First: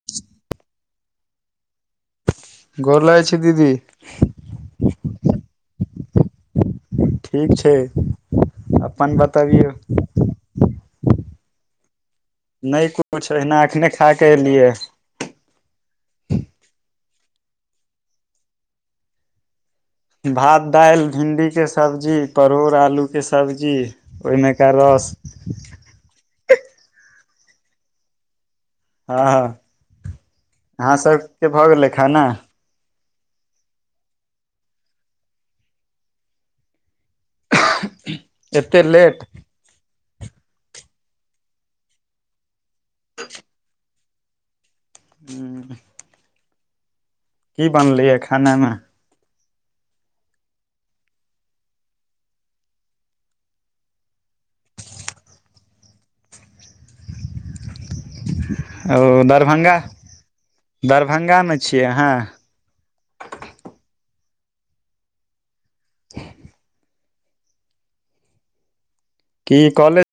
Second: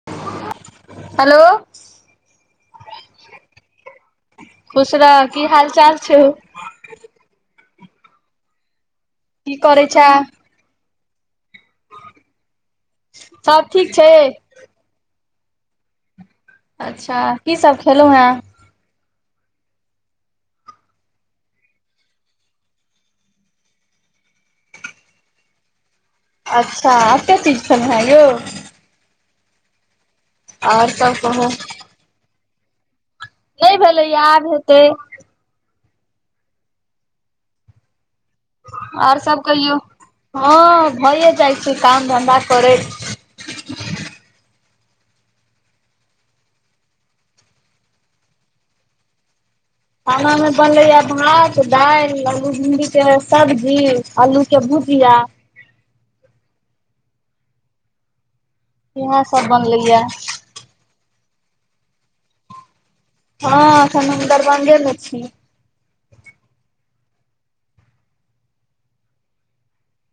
[inaudible] Hello गोर लागै छी दीदी। खुश रहऽ की हाल चाल छौ? ठीक छै अपन की बतबियौ? करै छें नहि किछु ओहिना सब एखने ठीक छै खा कऽ एलियै। अच्छा की सब खेलहुँ हैं? भात दालि भिण्डीके सब्जी परोड़ आलूके सब्जी। ओहिमेका रस। अच्छा अते चीज खेलउह यौ? हँ हँ आओर अहाँ सब सबके कहू भऽ गेलै खाना? नहि भेलैया आब हेतै। एते आओर लेट सब कहियौ हँ भइए जाइ छैय काम धंधा करैत। [unintelligible] हू की बनलैया खानामे? खानामे बनलैया भात दालि आलू भिणडीके सब्जी आलूके भुजिया। ओ इएह सब दरभंगा बनलैये दरभ्ंगामे छियै अहाँ? हँ एखन हम दरभंगे मे छि। [unintelligible] की कॉलेज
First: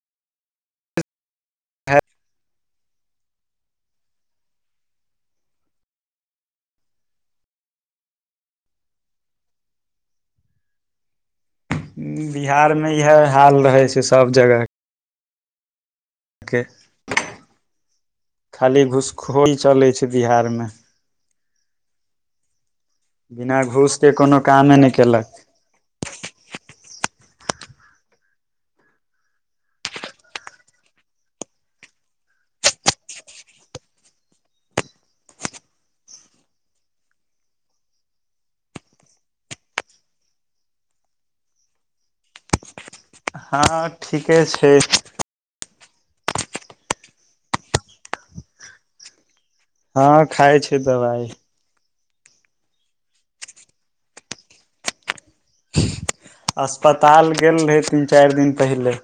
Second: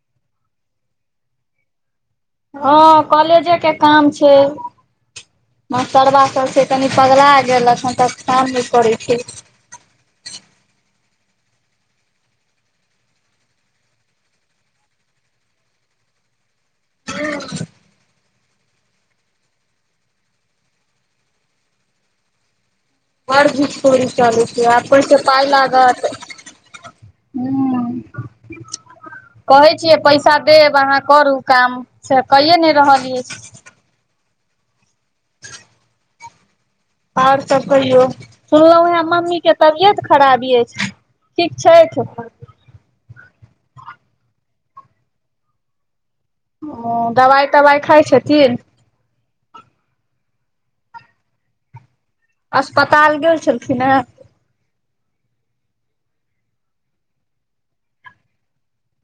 हँ कॉलेजे के काम छैय। मस्टरबा सभ छैय तनि पगला गेलक ह तक काम नहि करैत छैय। बिहार मे इएह हाल रहै छैय सब जगह के। के ह खाली घुसखोर चलै छैय बिहारमे। बर बिना घूसखौरी घूसके कोनो चलै छैय कामे नहि आ केलक पाय लागत हू कहै छियै पैसा देब अहाँ करू काम से कैए नहि रहल अछि। [unintelligible] आओर सब कहियौ सुनलहु उएह मम्मी के तबियत खराब अछि। ठीक छथि? हँ ठीके छैय। ओ दबाइ तबाइ खाइ छथिन? हँ खाइ छैय दबाई। अस्पताल गेल छलखिन हे? अस्पताल गेल रहै तीन चारि दिन पहिले।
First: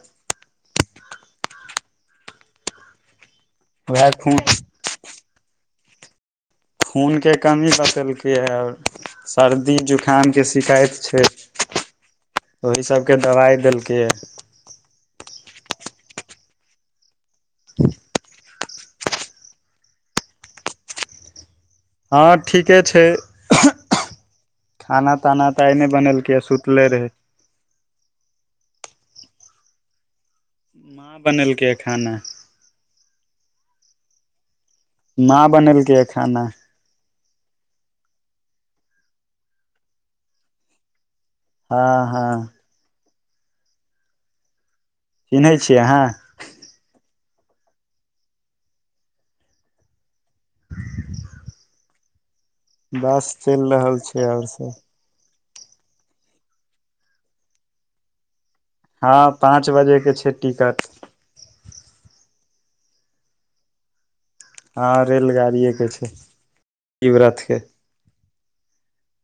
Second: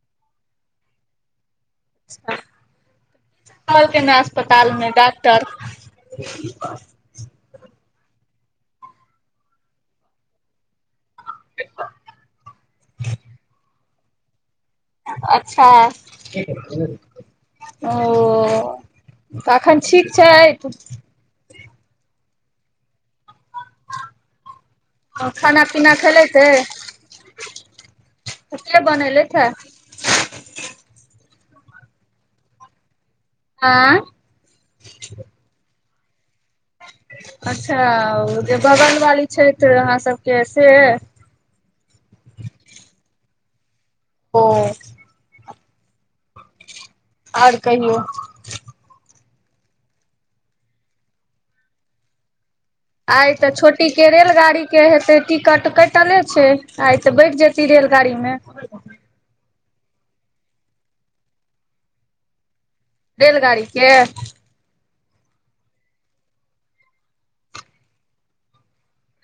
कहलके उएह ने खून अस्पतालमे डॉक्टर खूनके कमी बतेलकै आओर सर्दी जुकामके शिकायत छैय। ओहि सबके दवाइ देलकैया। अच्छा ओ तऽ एखन ठीक छैथ? हँ ठीके छैय। खाना ताना तऽ आइ नहि पीना खेलैत बनेलकै अइ सुतले रहय। के बनैलथ ह? बनेलकै ह खाना। आँय? कहा बनेलकै ह खाना। अच्छा जे बगल वाली छथि अहाँ सबके से? हँ हँ ओ चिन्है छियै अहाँ? आओर कहियौ। बस आइ तऽ चलि छोटी रहल के छै आओर रेलगाड़ी सब के हेतै टिकट कटले छैय आइ तऽ बैठ जेती रेलगाड़ी मे? हँ पाँच बजे के छैय टिकट। रेलगाड़ी के? हँ रेलगाड़िएके छैय, [unintelligible] रथ के।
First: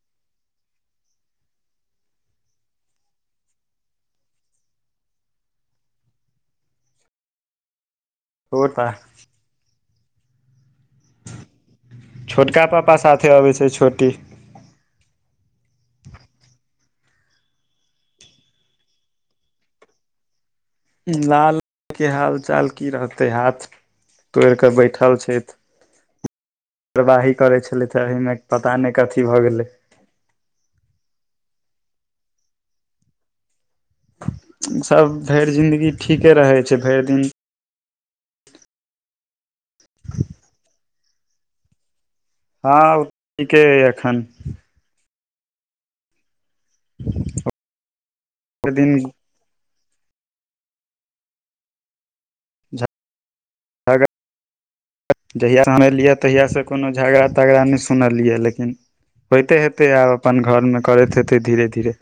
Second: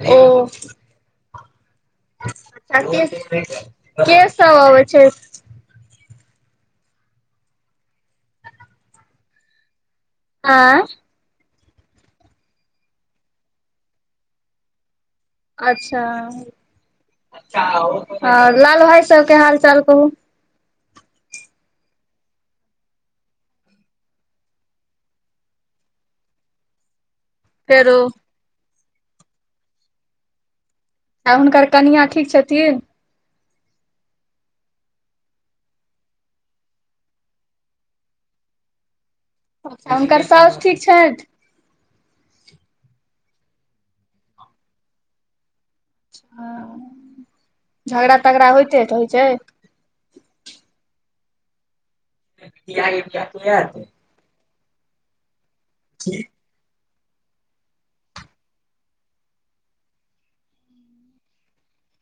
ओ आ के के सब अबै छैथ? [unintelligible] आँय? छोटका पापा साथे अबै छैय छोटी। अच्छा लाल भाइ सबके हाल चाल कहू। लाल के हाल चाल की रहते हाथ तोड़ि कऽ बैठल छथि। काररवाही करै छलै फेरो तऽ एहिमे पता नहि कथी भऽ गेलै। आ हुनकर कनिआँ ठीक छथिन? सब भरि जिंन्दगी ठीके रहै छैय भरि जिन हुनकर सासु ठीक छैथ? हँ ओ ठीके अइ एखन। झगड़ा तगड़ा भरि होइते दिन होइत छैय? [unintelligible] झगड़ा जहिया हम एलियै तहियासँ कोनो झगड़ा तगड़ा नहि सुनलियै लेकिन होइते हेतै आब अपन घरमे करैत हेतै धीरे धीरे।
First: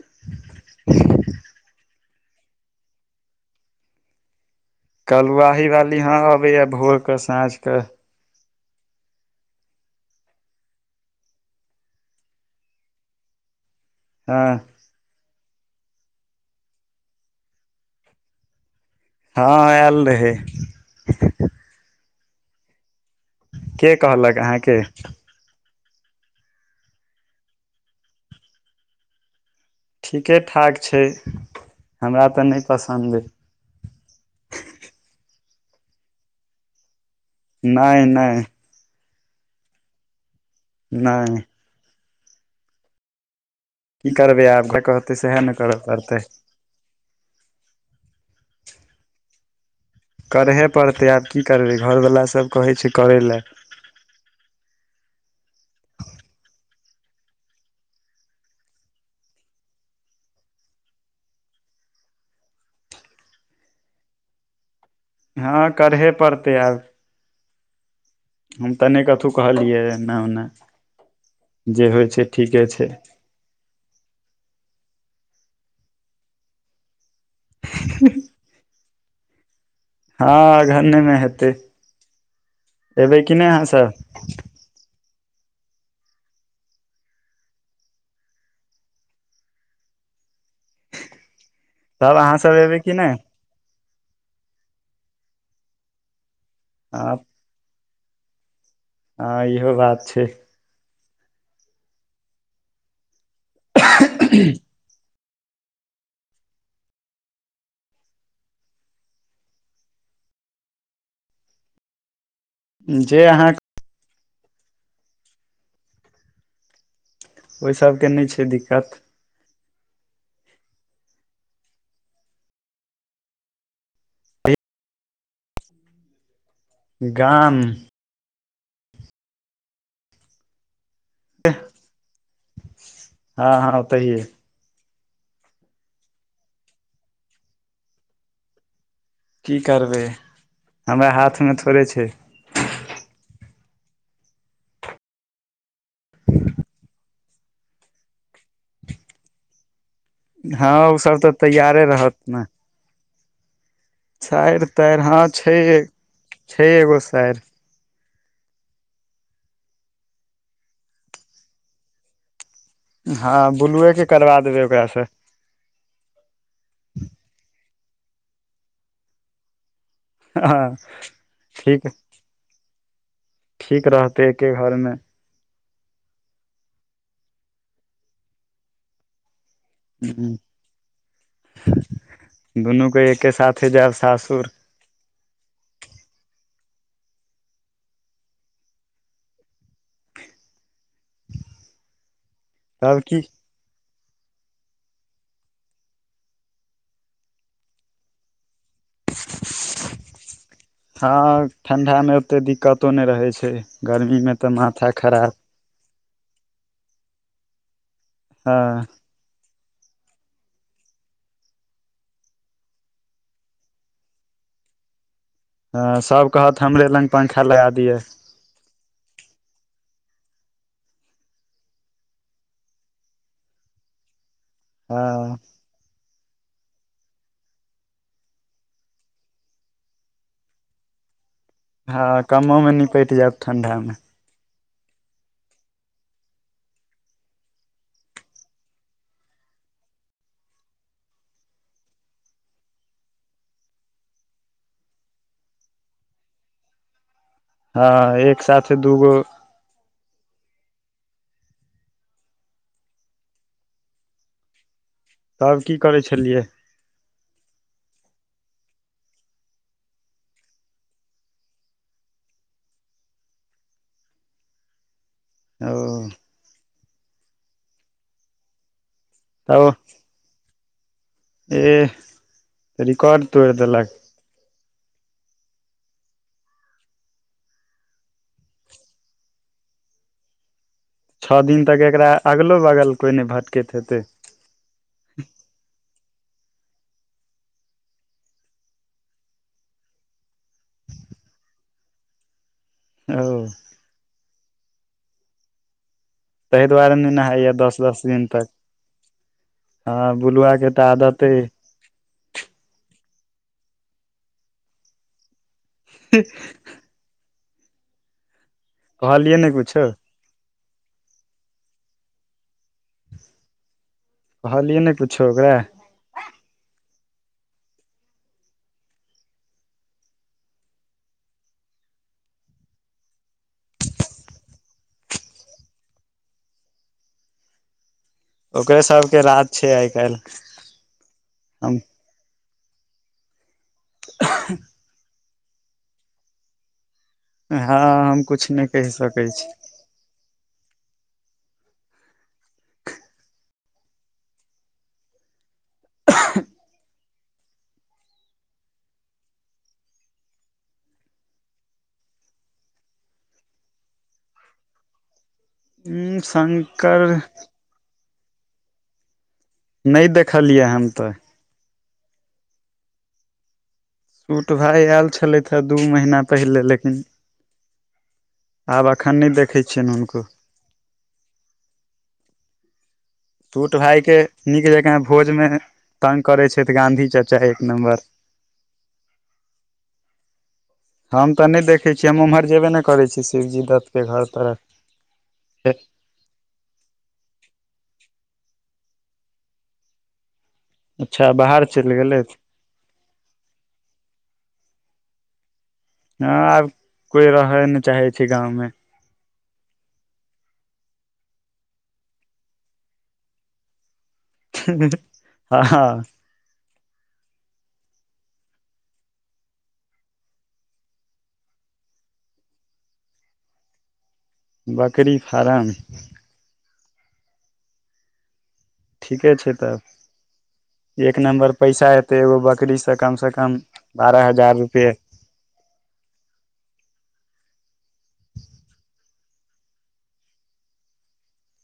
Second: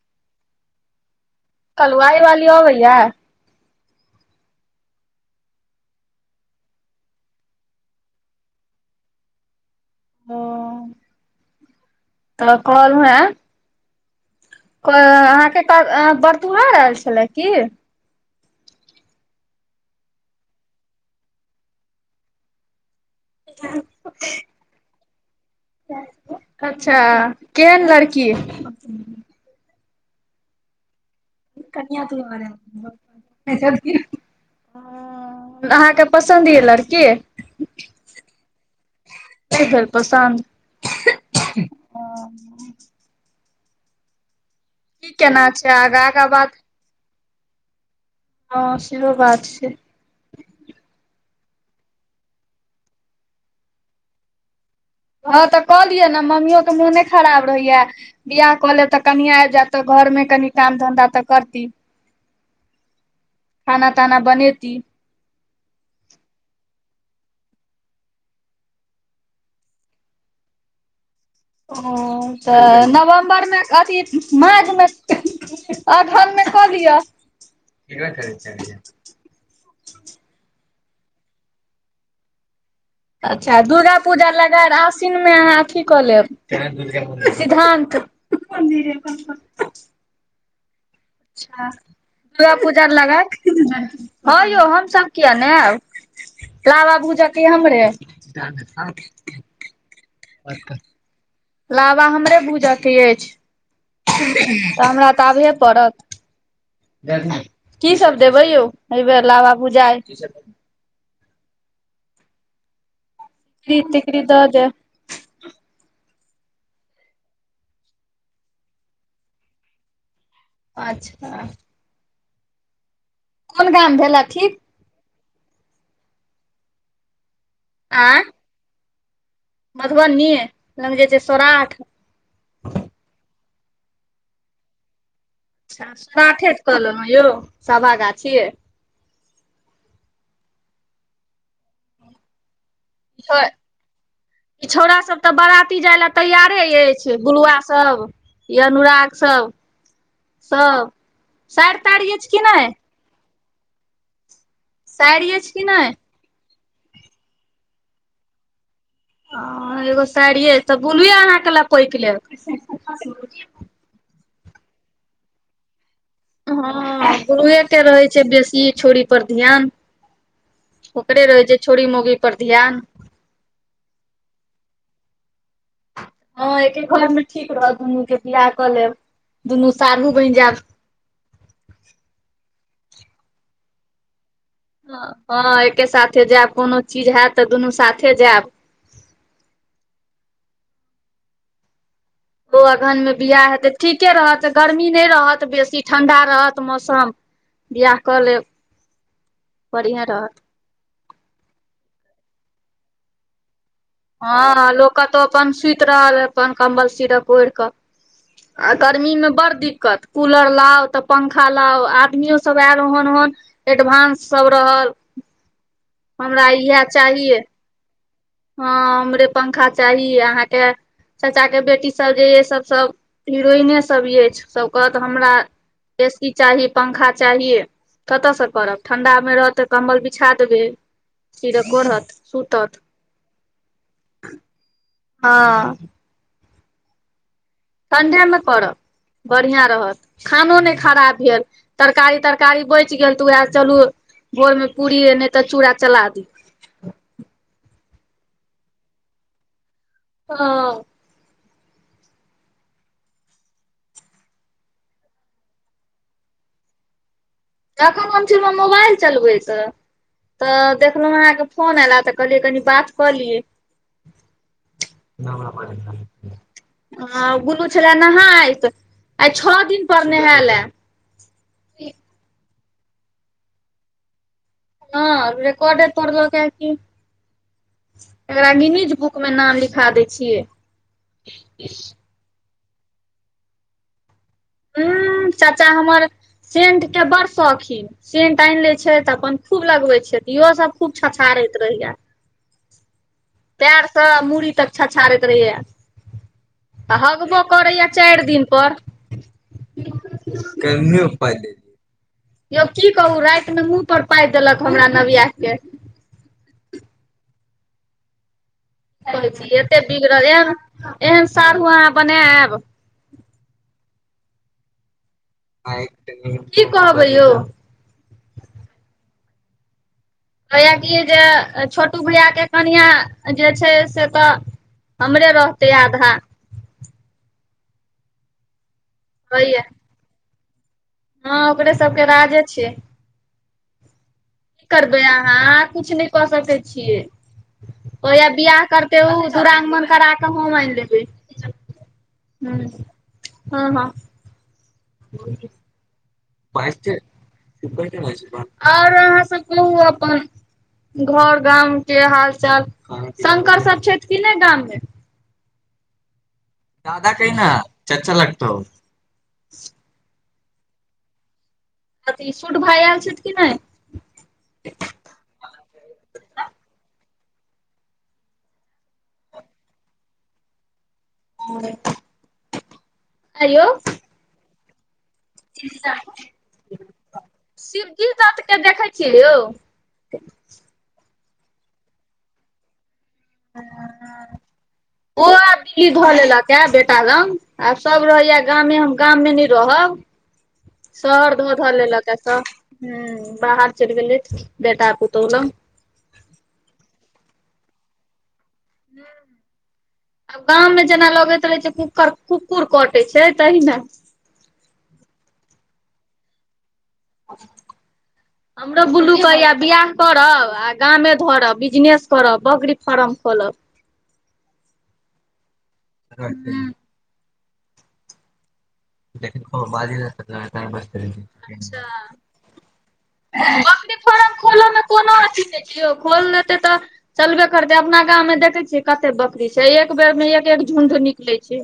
कलवाइ वाली आबैया? कलुआही वाली हाँ अबैया भोरकेऽ साँझकेऽ। ओ त कहलहू ह हँ क अहाँके क अं बड़तुहार आयल छल की? हँ आयल रहै। ह के कहलक अहाँके? अच्छा केहन लड़की? ठीके ठाक छैय हमरा तऽ नहि पसन्द अय। अहाँके पसन्द यऽ लड़की? नहि नहि। नय भेल पसन्द। नहि ओ की करबै आब जे की कहतै सएह केना ने छै कर आगा आगा पड़तै। बात हँ सेहो बात छैय। करहे पड़तै आब की करबै घरवलाास सब कहै छैय करै ला। हँ तऽ क लिय ने मम्मियो के मोने खराब रहैया। बियाह कऽ लेब तऽ कनिया आबि जायत तऽ घरमे कनि काम धंधा तऽ करती। खाना ताना बनेती। हँ करहे पड़तै आब। हम तऽ नहि कथहु कहलियै एना ओन्ना। ओ तऽ छै नवंबर नवम्बर मे अथी माघ मे अगहन मे क लिअ। केकरा कहै [unintelligible] हँ अगहने में हेतै। एबै कि नहि अच्छा दुर्गा अहाँसभ पूजा लगायल आस सिन मे अहाँ अथी कऽ लेब सिद्धानत अच्छा तब अहाँसभ एबै दुर्गापूजार कि नहि लगायल। हँ यौ हम सब किया ने आयब लाबा हँ भूजा कि हमरे। हँ इहो बात छैय। [unintelligible] लाबा हमरे भूजऽ के अछि तऽ हमरा तऽ आबहे पड़त। की सभ देबै यौ एहिबेर लाबा भूजाय? जे अहाँ [unintelligible] ओहि सबके नहि छैय दिक्कत। अच्छा कोन गाम भेलाऽ ठीक। गाम आँ मधुबनी लग जे छैय सौराठ? हँ हँ ओतहिए। सोराठे कऽ लेलहुँ यौ साभा गाछि। की करबै हमरा हाथमे थोड़े छैय। ह ई छौड़ा सब तऽ बराती जाय लए तैयारे अछि गुलुआ सब य अनुराग सब हँ सब ओ तऽ साार तैयारे ताार रहत अछि कि नहि? सारि तारि हँ साइर अछि कि छैहे नहि छैय एगो सारि। ह एगो साड़िय त बोलुए अहके लपैक लेत। हँ बुलुएके करबा देबै ओकरासँ। हँ गुरुए के रहैत छैय बेसी छोरी पर ध्यान। हँ ओकड़े रहै छैय छौरी ठीक मौगी पर ध्यान। ठीक रहतै एके घरमे हँ एके घर मे ठीक रहत दुनू के बियाह कऽ लेब दुनू साढ़ू बनि हूं जायब दुनू के एके साथे जायब सासुर। हँ एके साथे जैब कोनो चीज हैत तऽ दुनू साथे जैब। ओ अगहन तब मे की बियाह हेतै ठीके रहत गर्मी नहि रहत बेसी ठंडा रहत मौसम। बिआह कऽ लेब बढ़िआँ रहत। हँ ठण्डामे ओते दिक्कतो नहि रहै छैय। हँ लोक कतव अपन सुति रहल अपन कम्बल सिरक ओयढ़ क हँ आ गर्मी में बड़ दिक्कत। कूलर लाउ तऽ पंखा लाउ आदमियो सब आयल ओहन ओहन एडवानंस सब रहल। हँ सब हमरा कहत हमरे लग पङखा लगा दिय। हाँ उमरे पंखा चाही अहाँके चाचा के बेटीसभ जे य सभ सब हिरोइने सभ अछि सभ कहतऽ हमरा हँ ए सी चाही पंखा चाह। कत्तसँ करब ठंडा में रहत तऽ कम्बल बिछा देबै सीरक ओरहत सुतत। कैट जैब ठण्डा मे। हाँ ठण्डेमे करब बढ़ियां रहत। खानो नय खराब भेल तरकारी तरकारी बैच गेल तऽ उएह चलू पूरीये नहि त चुरा चला देबय। हाँ एक साथे दूगो हँ तब की करै छलियै? तखन हम छलव मोबाइल चलबैत। तऽ देखलहु अहाँके फोन एयला तऽ कहलियै कनि बात कऽ लियै। ओ हं गुल्लू छलै नहायत। आइ छओ दिन पर नहैलयै। एह रिकाॅड तोयर देलक। हँ रेकाॅडे तोरलकयै की। एकरा [unintelligible] बुक मे नाम लिखा दै छियै। छौ दिन तक एकरा अगलो बगल कोइ नहि भटकैत हेतै। हूं चाचा हमर सेंट के बड़ शौकीन। सेंट आइन लै छै तऽ अपन खूब लगबैत छै तऽ इहोसभ खूब छछारैत रहया। ओ एरी से मूड़ी तक छछाारैत रहहय ताहि दुआरे आ नहि हगबो नहाइया दस करैया दस चारि दिन तक पर। हँ बुलुआ के तऽ आदते यै। यौ की कहू राति मे मुँह पर पाइद देलक हमरा नाव्या के। हीह की कहै कहलियै छी ने एते कुछो बिगड़ल एन एहन साारू अहाँ बनायब? कहलियै नय कुछो ओकरा। की कहबै यौ। कहयै कि जे छोटू भैया के कनिआ जे छैय से तऽ हमरे रहतय आधा। ओकरे सबके राज कहैया छैय आइ काल्हि। हँ ओकरे हम सबके राजे छैय। [unintelligible] की करबै अहाँ किछु नहि कऽ सकै छियै। हँ हम कहैया कुछ बियाह नहि कहि करतै सकै ओ छी दुरागमनि करा क हम अइन लेबै हूं हँ हँ। [unintelligible] और अहाँ सब कहू अपन। घर गाम के हाल चाल शंकर सब छथि कि नहि गाममे? हूं सं दादा कहिना चच्चा लगतौ नय देखलियै हम तऽ अथि सूट भाई आयल छथि कि नहि सूट भाइ आयल छलथि हँ दू महिना पहिले लेकिन आब एखन नहि देखैत छियनि हुनको आर पुट भााय के नीक जका भोजमे तंग करै छै तऽ गांधी चाचा एक नमबर शिवजी दत्त के देखै छियै यौ हम तऽ नहि देखै छियै हम ओम्हर जेबे नहि करै छी शिवजी दत्तके घर ओ आब तरफ दिल्ली धऽ लेलक आ बेटा रंग आ सब रहैया गामे हम गाम मे नहि रहब अच्छा शहर धअ बाहर धअ चलि लेलक या गेलथि सभ हूं बाहर चलि गेलै बेटा पुतोहु लंग हँ आब कोइ रहय नहि चाहै छै गाँवमे आ गामव मे जेना लगैत रहै छै कुकर कुकुर कटैत छै तहि ना हँ हँ हह आ [inaudible] [inaudible] हमरो बुल्लू कहयै बियाह करब आ गामे धरब बिजनेस करब बकरी फार्म खोलब बकरी फार्म हुँ ठीके छै तऽ लगातार बजते तब रहै एक नम्बर छै। पैसा अच्छा एतै एगो बकरीसँ कमसँ कम बारह हजार रुपए कियौ खोल देतै तऽ चलबे करतै अपना गाम मे देखे छियै कते बकरी छै एक बेर मे एक एक झुण्ड निकले छै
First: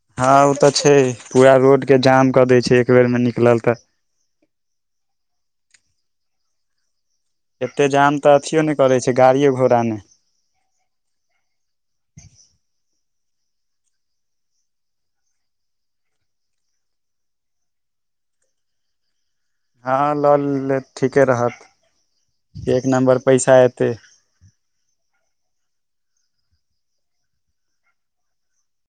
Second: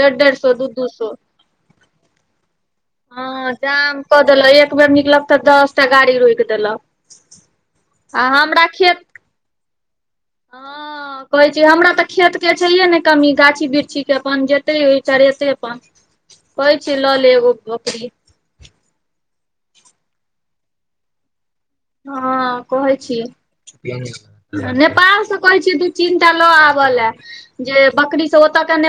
डढ़ हँ डढ़ ओ सए तऽ दू दू छै सए पूरा रोड के जाम कऽ दै छै एक बेर मे हँ निकलल तऽ जाम कऽ देलक एक बेर निकलब तऽ दस टा गाड़ी रोकि देलक एते जाम आ तऽ अथियो हमरा नहि करै खेत छै गाड़ियों घोड़ा ने हँ कहै छी हमरा तऽ खेतके छैहे ने कमी गाछी बिृक्षीक के अपन जेतै ओ चरेतै अपन कहै छी लऽ ले एगो बकरी हँ लऽ लेथ ठीके रहत हँ एक कहै नम्बर छिय पैसा एतै नेपाल से कहे छ दू ची टा लऽ आबऽ ले जे बकरी से ओत के